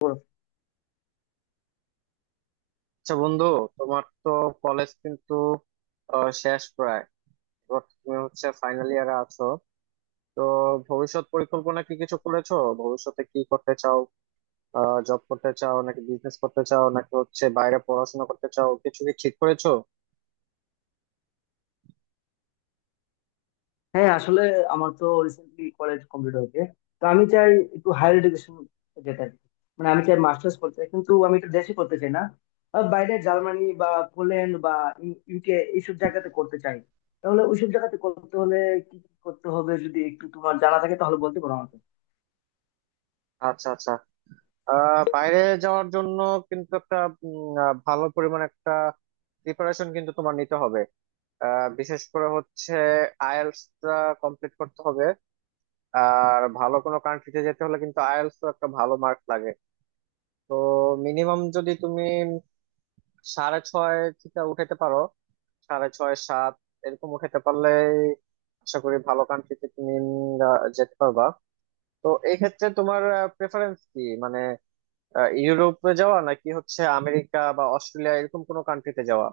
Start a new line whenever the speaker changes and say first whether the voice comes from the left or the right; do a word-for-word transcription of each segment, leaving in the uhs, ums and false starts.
left: বলো।
right: আচ্ছা বন্ধু, তোমার তো কলেজ কিন্তু আহ, শেষ প্রায়। এবার তুমি হচ্ছে ফাইনাল ইয়ারে আছো। তো ভবিষ্যৎ পরিকল্পনা কি কিছু করেছো? ভবিষ্যতে কি করতে চাও? জব করতে চাও নাকি বিজনেস করতে চাও নাকি হচ্ছে বাইরে পড়াশোনা করতে চাও? কিছু কি ঠিক করেছো?
left: হ্যাঁ, আসলে আমার তো রিসেন্টলি কলেজ কমপ্লিট হয়েছে। তো আমি চাই একটু হায়ার এডুকেশন যেতে আর কি। মানে আমি চাই মাস্টার্স করতে চাই, কিন্তু আমি এটা দেশে করতে চাই না। আহ, বাইরে জার্মানি বা পোল্যান্ড বা ইউকে এইসব জায়গাতে করতে চাই। তাহলে ওইসব জায়গাতে করতে হলে কি কি করতে হবে, যদি একটু তোমার জানা থাকে তাহলে বলতে পারো আমাকে।
right: আচ্ছা, আচ্ছা। আহ বাইরে যাওয়ার জন্য কিন্তু একটা উম, আহ, ভালো পরিমাণ একটা প্রিপারেশন কিন্তু তোমার নিতে হবে। আহ, বিশেষ করে হচ্ছে আইএলটিএস কমপ্লিট করতে হবে। আর ভালো কোনো কান্ট্রিতে যেতে হলে কিন্তু আইএলটিএস তো একটা ভালো মার্ক লাগে। তো মিনিমাম যদি তুমি সাড়ে ছয় থেকে উঠাতে পারো, সাড়ে ছয় সাত এরকম উঠাতে পারলে আশা করি ভালো কান্ট্রিতে তুমি উম, আহ, যেতে পারবা। তো এই ক্ষেত্রে তোমার প্রেফারেন্স কি, মানে আহ, ইউরোপে যাওয়া নাকি হচ্ছে আমেরিকা বা অস্ট্রেলিয়া এরকম কোনো কান্ট্রিতে যাওয়া?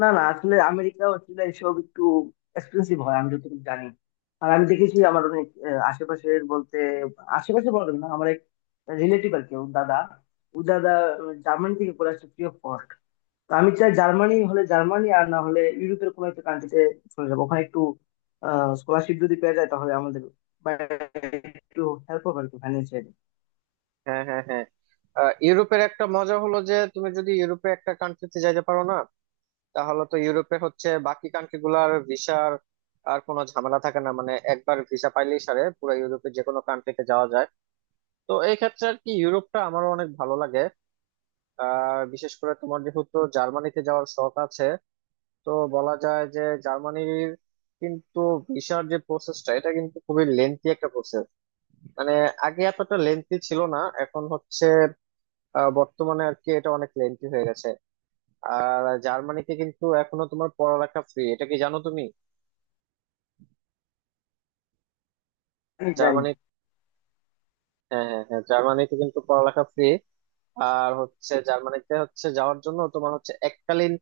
left: না না, আসলে আমেরিকা অস্ট্রেলিয়া এসব একটু এক্সপেন্সিভ হয় আমি যতটুকু জানি। আর আমি দেখেছি আমার অনেক আহ, আশেপাশের বলতে, আশেপাশে বলা যাবে না, আমার এক রিলেটিভ আর কি, ওর দাদা, ও দাদা উম, জার্মানি থেকে পড়ে আসছে ফ্রি অফ কস্ট। তো আমি চাই জার্মানি হলে জার্মানি, আর না হলে ইউরোপের কোনো একটা কান্ট্রিতে চলে যাবো। ওখানে একটু স্কলারশিপ যদি পেয়ে যায় তাহলে আমাদের বা একটু হেল্প হবে আর কি, ফাইন্যান্সিয়ালি।
right: হ্যাঁ, হ্যাঁ, হ্যাঁ। আহ, ইউরোপের একটা মজা হলো যে তুমি যদি ইউরোপে একটা কান্ট্রিতে যাইতে পারো না, তাহলে তো ইউরোপে হচ্ছে বাকি কান্ট্রি গুলার ভিসার আর কোনো ঝামেলা থাকে না। মানে একবার ভিসা পাইলেই সারে পুরো ইউরোপে যে কোনো কান্ট্রিতে যাওয়া যায়। তো এই ক্ষেত্রে আর কি ইউরোপটা আমারও অনেক ভালো লাগে। আর বিশেষ করে তোমার যেহেতু জার্মানিতে যাওয়ার শখ আছে, তো বলা যায় যে জার্মানির কিন্তু ভিসার যে প্রসেসটা, এটা কিন্তু খুবই লেন্থি একটা প্রসেস। মানে আগে এতটা লেন্থি ছিল না, এখন হচ্ছে, আহ, বর্তমানে আর কি এটা অনেক লেন্থি হয়ে গেছে। আর জার্মানিতে কিন্তু এখনো তোমার পড়ালেখা ফ্রি, এটা কি জানো তুমি?
left: জানি জানি।
right: জার্মানি। হ্যাঁ, হ্যাঁ, হ্যাঁ, জার্মানিতে কিন্তু পড়ালেখা ফ্রি। আর হচ্ছে জার্মানিতে হচ্ছে যাওয়ার জন্য তোমার হচ্ছে এককালীন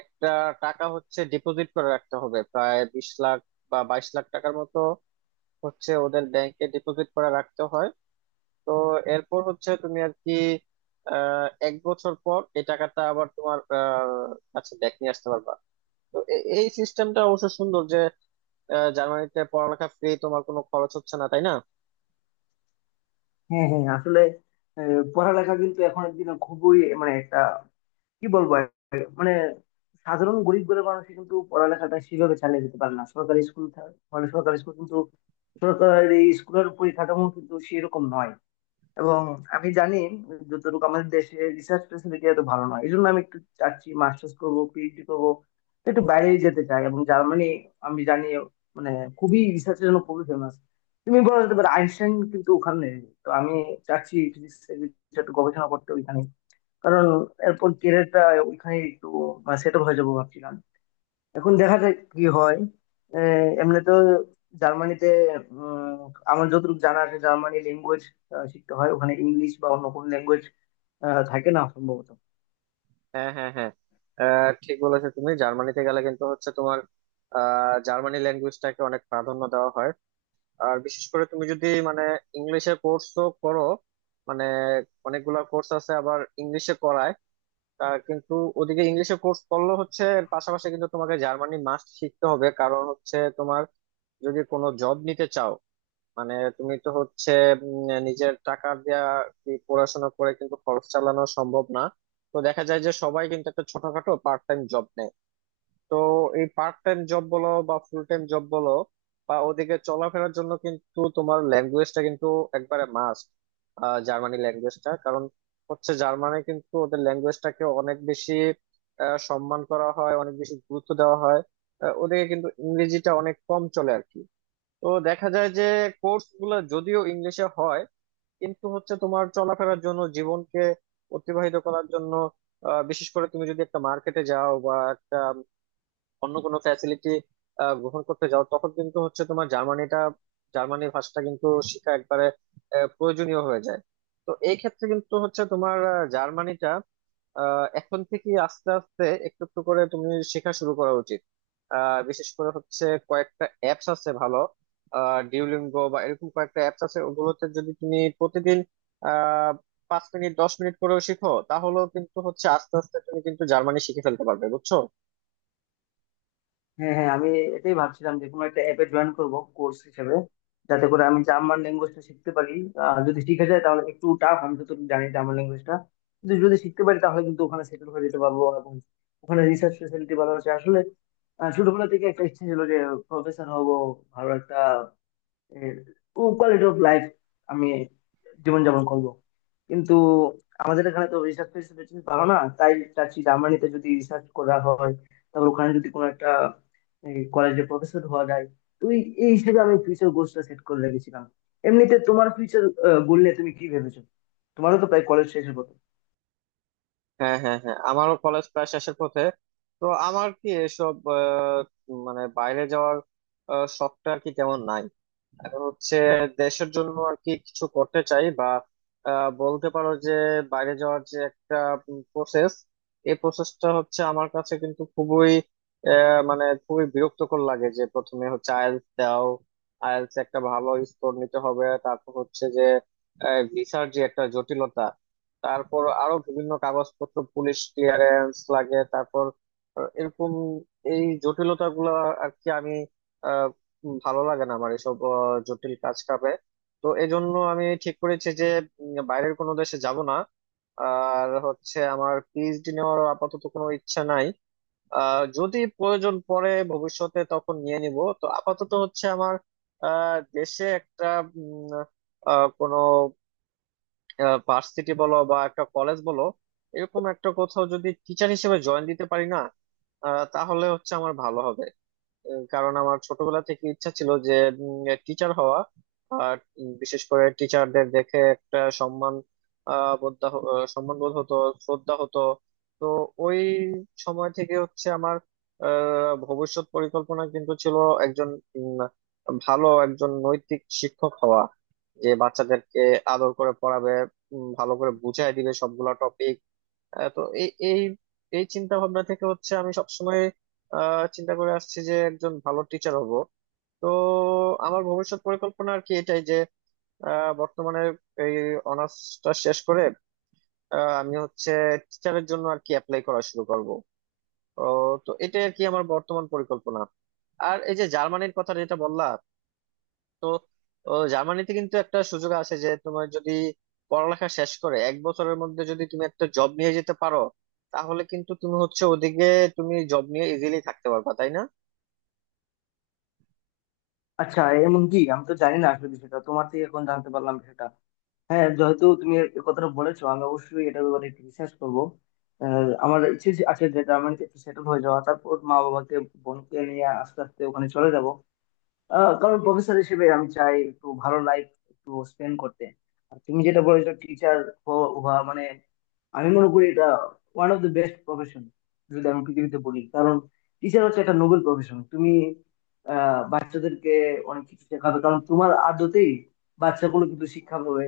right: একটা টাকা হচ্ছে ডিপোজিট করে রাখতে হবে, প্রায় বিশ লাখ বা বাইশ লাখ টাকার মতো হচ্ছে ওদের ব্যাংকে ডিপোজিট করে রাখতে হয়। তো এরপর হচ্ছে তুমি আর কি আহ এক বছর পর এই টাকাটা আবার তোমার আহ কাছে ব্যাক নিয়ে আসতে পারবা। তো এ- এই সিস্টেমটা অবশ্য সুন্দর যে আহ, জার্মানিতে পড়ালেখা ফ্রি, তোমার কোনো খরচ হচ্ছে না, তাই না?
left: হ্যাঁ হ্যাঁ, আসলে আহ, পড়ালেখা কিন্তু এখন একদিন খুবই, মানে একটা কি বলবো আর, মানে সাধারণ গরিব ঘরের মানুষ কিন্তু পড়ালেখাটা সেভাবে চালিয়ে যেতে পারে না। সরকারি স্কুল থা- মানে সরকারি স্কুল কিন্তু, সরকারি স্কুলের পরিকাঠামো কিন্তু সেরকম নয়। এবং আমি জানি যতটুকু আমাদের দেশে রিসার্চ ফেসিলিটি এত ভালো নয়, এই জন্য আমি একটু চাচ্ছি মাস্টার্স করবো, পিএইচডি করবো। একটু বাইরে যেতে চাই, এবং জার্মানি আমি জানি মানে খুবই রিসার্চের জন্য খুবই ফেমাস। তুমি বলা যেতে পারো আইনস্টাইন কিন্তু ওখানে। তো আমি চাচ্ছি physics এর কিছু একটা গবেষণা করতে ওইখানে, কারণ এরপর ক্যারিয়ারটা ওইখানে একটু সেট হয়ে যাবো ভাবছিলাম। এখন দেখা যাক কি হয়। আহ, এমনি তো জার্মানিতে উম, আমার যতটুকু জানা আছে জার্মানি ল্যাঙ্গুয়েজ শিখতে হয় ওখানে, ইংলিশ বা অন্য কোনো ল্যাঙ্গুয়েজ থাকে না সম্ভবত।
right: হ্যাঁ, হ্যাঁ, হ্যাঁ, আহ, ঠিক বলেছো তুমি। জার্মানিতে গেলে কিন্তু হচ্ছে তোমার আহ, জার্মানি ল্যাঙ্গুয়েজটাকে অনেক প্রাধান্য দেওয়া হয়। আর বিশেষ করে তুমি যদি মানে ইংলিশে কোর্সও করো, মানে অনেকগুলা কোর্স আছে আবার ইংলিশে করায়, তার কিন্তু ওদিকে ইংলিশে কোর্স করলে হচ্ছে এর পাশাপাশি কিন্তু তোমাকে জার্মানি মাস্ট শিখতে হবে, কারণ হচ্ছে তোমার যদি কোনো জব নিতে চাও, মানে তুমি তো হচ্ছে উম, নিজের টাকা দিয়া কি পড়াশোনা করে কিন্তু খরচ চালানো সম্ভব না। তো দেখা যায় যে সবাই কিন্তু একটা ছোটখাটো পার্ট টাইম জব নেয়। তো এই পার্ট টাইম জব বলো বা ফুল টাইম জব বলো বা ওদিকে চলাফেরার জন্য কিন্তু তোমার ল্যাঙ্গুয়েজটা কিন্তু একবারে মাস্ট, জার্মানি ল্যাঙ্গুয়েজটা। কারণ হচ্ছে জার্মানি কিন্তু ওদের ল্যাঙ্গুয়েজটাকে অনেক বেশি আহ, সম্মান করা হয়, অনেক বেশি গুরুত্ব দেওয়া হয়। আহ, ওদিকে কিন্তু ইংরেজিটা অনেক কম চলে আর কি। তো দেখা যায় যে কোর্স গুলো যদিও ইংলিশে হয়, কিন্তু হচ্ছে তোমার চলাফেরার জন্য, জীবনকে অতিবাহিত করার জন্য, আহ, বিশেষ করে তুমি যদি একটা মার্কেটে যাও বা একটা অন্য কোনো ফ্যাসিলিটি গ্রহণ করতে যাও, তখন কিন্তু হচ্ছে তোমার জার্মানিটা, জার্মানি ভাষাটা কিন্তু শেখা একবারে আহ, প্রয়োজনীয় হয়ে যায়। তো এই ক্ষেত্রে কিন্তু হচ্ছে তোমার আহ, জার্মানিটা আহ, এখন থেকে আস্তে আস্তে একটু একটু করে তুমি শেখা শুরু করা উচিত। আহ, বিশেষ করে হচ্ছে কয়েকটা অ্যাপস আছে ভালো, ডিউলিঙ্গো বা এরকম কয়েকটা অ্যাপস আছে। ওগুলোতে যদি তুমি প্রতিদিন আহ পাঁচ মিনিট দশ মিনিট করেও শিখো, তাহলেও কিন্তু হচ্ছে আস্তে আস্তে তুমি কিন্তু জার্মানি শিখে ফেলতে পারবে, বুঝছো?
left: হ্যাঁ হ্যাঁ, আমি এটাই ভাবছিলাম যে কোনো একটা অ্যাপে জয়েন করব কোর্স হিসেবে, যাতে করে আমি জার্মান ল্যাঙ্গুয়েজটা শিখতে পারি। আর যদি শিখে যায় তাহলে, একটু টাফ আমি তো জানি জার্মান ল্যাঙ্গুয়েজটা, কিন্তু যদি শিখতে পারি তাহলে কিন্তু ওখানে সেটেল হয়ে যেতে পারবো। এবং ওখানে রিসার্চ ফেসিলিটি ভালো আছে আসলে। আহ, ছোটবেলা থেকে একটা ইচ্ছে ছিল যে প্রফেসর হব, ভালো একটা কোয়ালিটি অফ লাইফ আমি জীবনযাপন করব। কিন্তু আমাদের এখানে তো রিসার্চ ফেসিলিটি ভালো না, তাই চাচ্ছি জার্মানিতে যদি রিসার্চ করা হয়, তারপর ওখানে যদি কোনো একটা কলেজে প্রফেসর হওয়া যায়, তুই এই হিসেবে আমি ফিউচার গোলসটা সেট করে রেখেছিলাম। এমনিতে তোমার ফিউচার গোল নিয়ে তুমি কি ভেবেছো? তোমারও তো প্রায় কলেজ শেষের কথা।
right: হ্যাঁ, হ্যাঁ, হ্যাঁ, আমারও কলেজ প্রায় শেষের পথে। তো আমার কি এসব, আহ, মানে বাইরে যাওয়ার আহ, শখটা আর কি তেমন নাই। আর হচ্ছে দেশের জন্য আর কি কিছু করতে চাই। বা আহ, বলতে পারো যে বাইরে যাওয়ার যে একটা প্রসেস, এই প্রসেসটা হচ্ছে আমার কাছে কিন্তু খুবই, আহ, মানে খুবই বিরক্তকর লাগে। যে প্রথমে হচ্ছে আইএলটিএস দাও, আইএলটিএস একটা ভালো স্কোর নিতে হবে, তারপর হচ্ছে যে ভিসার যে একটা জটিলতা, তারপর আরো বিভিন্ন কাগজপত্র, পুলিশ ক্লিয়ারেন্স লাগে, তারপর আহ, এরকম এই জটিলতা গুলো আর কি আমি, উম ভালো লাগে না আমার এসব আহ, জটিল কাজ কাপে। তো এজন্য আমি ঠিক করেছি যে উম, বাইরের কোনো দেশে যাব না। আর হচ্ছে আমার পিএইচডি নেওয়ার আপাতত কোনো ইচ্ছা নাই। আহ যদি প্রয়োজন পড়ে ভবিষ্যতে তখন নিয়ে নিব। তো আপাতত হচ্ছে আমার আহ দেশে একটা উম, আহ, কোনো ভার্সিটি বলো বা একটা কলেজ বলো, এরকম একটা কোথাও যদি টিচার হিসেবে জয়েন দিতে পারি না, আহ তাহলে হচ্ছে আমার ভালো হবে। আহ, কারণ আমার ছোটবেলা থেকে ইচ্ছা ছিল যে টিচার হওয়া। আর উম, বিশেষ করে টিচারদের দেখে একটা সম্মান আহ বোধ, দাহ- আহ, সম্মান বোধ হতো, শ্রদ্ধা হতো। তো ওই সময় থেকে হচ্ছে আমার আহ, ভবিষ্যৎ পরিকল্পনা কিন্তু ছিল একজন, উম, ভালো একজন নৈতিক শিক্ষক হওয়া, যে বাচ্চাদেরকে আদর করে পড়াবে, উম, ভালো করে বুঝাই দিবে সবগুলা টপিক। আহ, তো এই এই এই চিন্তা ভাবনা থেকে হচ্ছে আমি সবসময় আহ, চিন্তা করে আসছি যে একজন ভালো টিচার হব। তো আমার ভবিষ্যৎ পরিকল্পনা আর কি এটাই যে আহ, বর্তমানে এই অনার্সটা শেষ করে আহ, আমি হচ্ছে টিচারের জন্য আর কি অ্যাপ্লাই করা শুরু করব। তো এটাই আর কি আমার বর্তমান পরিকল্পনা। আর এই যে জার্মানির কথা যেটা বললা, তো ও, জার্মানিতে কিন্তু একটা সুযোগ আছে যে তোমার যদি পড়ালেখা শেষ করে এক বছরের মধ্যে যদি তুমি একটা জব নিয়ে যেতে পারো, তাহলে কিন্তু তুমি হচ্ছে ওদিকে তুমি জব নিয়ে ইজিলি থাকতে পারবা, তাই না?
left: আচ্ছা, এমন কি আমি তো জানি না আসলে বিষয়টা, তোমার থেকে এখন জানতে পারলাম সেটা। হ্যাঁ, যেহেতু তুমি এই কথাটা বলেছো আমি অবশ্যই এটার ব্যাপারে একটু রিসার্চ করবো। আহ, আমার ইচ্ছে যে- আছে যে জার্মানিতে একটু সেটেল হয়ে যাওয়া, তারপর মা বাবাকে, বোনকে নিয়ে আস্তে আস্তে ওখানে চলে যাব। আহ, কারণ প্রফেসর হিসেবে আমি চাই একটু ভালো লাইফ একটু স্পেন্ড করতে। আর তুমি যেটা বলেছো টিচার হওয়া, মানে আমি মনে করি এটা one of the best profession যদি আমি পৃথিবীতে বলি। কারণ টিচার হচ্ছে একটা নোবেল প্রফেশন। তুমি আহ, বাচ্চাদেরকে অনেক কিছু শেখাবে, কারণ তোমার আদতেই বাচ্চাগুলো কিন্তু শিক্ষা পাবে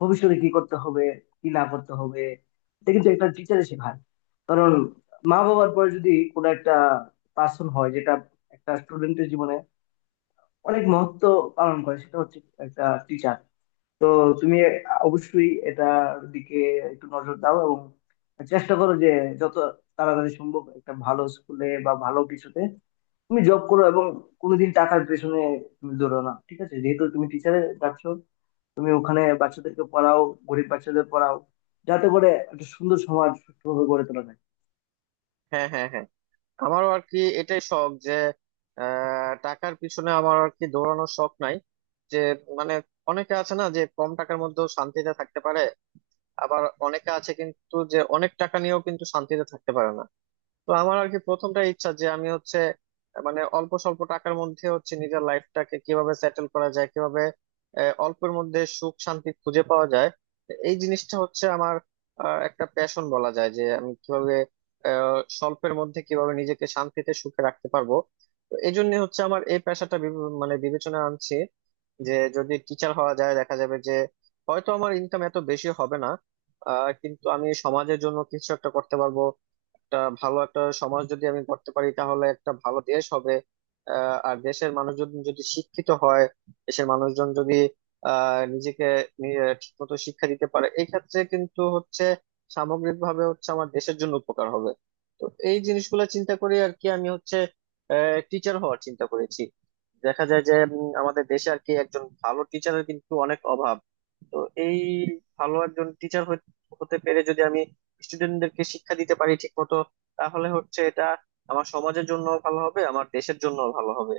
left: ভবিষ্যতে কি করতে হবে, কি না করতে হবে। এটা কিন্তু একটা টিচারে শেখায়। কারণ মা বাবার পরে যদি কোনো একটা পার্সন হয় যেটা একটা স্টুডেন্টের জীবনে অনেক মহত্ব পালন করে, সেটা হচ্ছে একটা টিচার। তো তুমি অবশ্যই এটার দিকে একটু নজর দাও, এবং চেষ্টা করো যে যত তাড়াতাড়ি সম্ভব একটা ভালো স্কুলে বা ভালো কিছুতে তুমি জব করো। এবং কোনোদিন টাকার পেছনে তুমি দৌড়ো না, ঠিক আছে? যেহেতু তুমি টিচারে যাচ্ছ, তুমি ওখানে বাচ্চাদেরকে পড়াও, গরিব বাচ্চাদের পড়াও, যাতে করে একটা সুন্দর সমাজ সুস্থভাবে গড়ে তোলা যায়।
right: হ্যাঁ, হ্যাঁ, হ্যাঁ, আমারও আর কি এটাই শখ যে আহ, টাকার পিছনে আমার আর কি দৌড়ানোর শখ নাই। যে, মানে, অনেকে আছে না যে কম টাকার মধ্যেও শান্তিতে থাকতে পারে, আবার অনেকে আছে কিন্তু যে অনেক টাকা নিয়েও কিন্তু শান্তিতে থাকতে পারে না। তো আমার আর কি প্রথমটা ইচ্ছা যে আমি হচ্ছে আহ, মানে অল্প স্বল্প টাকার মধ্যে হচ্ছে নিজের লাইফটাকে কিভাবে সেটেল করা যায়, কিভাবে আহ, অল্পের মধ্যে সুখ শান্তি খুঁজে পাওয়া যায়। এই জিনিসটা হচ্ছে আমার আহ, একটা প্যাশন বলা যায়, যে আমি কিভাবে আহ, স্বল্পের মধ্যে কিভাবে নিজেকে শান্তিতে সুখে রাখতে পারবো। তো এই জন্য হচ্ছে আমার এই পেশাটা বিবে- মানে বিবেচনা আনছি যে যদি টিচার হওয়া যায়, দেখা যাবে যে হয়তো আমার ইনকাম এত বেশি হবে না, আহ, কিন্তু আমি সমাজের জন্য কিছু একটা করতে পারবো। একটা ভালো একটা সমাজ যদি আমি করতে পারি তাহলে একটা ভালো দেশ হবে। আহ, আর দেশের মানুষজন যদি শিক্ষিত হয়, দেশের মানুষজন যদি আহ নিজেকে ঠিক মতো শিক্ষা দিতে পারে, এই ক্ষেত্রে কিন্তু হচ্ছে সামগ্রিকভাবে হচ্ছে আমার দেশের জন্য উপকার হবে। তো এই জিনিসগুলো চিন্তা করে আর কি আমি হচ্ছে টিচার হওয়ার চিন্তা করেছি। দেখা যায় যে উম, আমাদের দেশে আর কি একজন ভালো টিচারের কিন্তু অনেক অভাব। তো এই ভালো একজন টিচার হতে পেরে যদি আমি স্টুডেন্টদেরকে শিক্ষা দিতে পারি ঠিক মতো, তাহলে হচ্ছে এটা আমার সমাজের জন্য ভালো হবে, আমার দেশের জন্য ভালো হবে।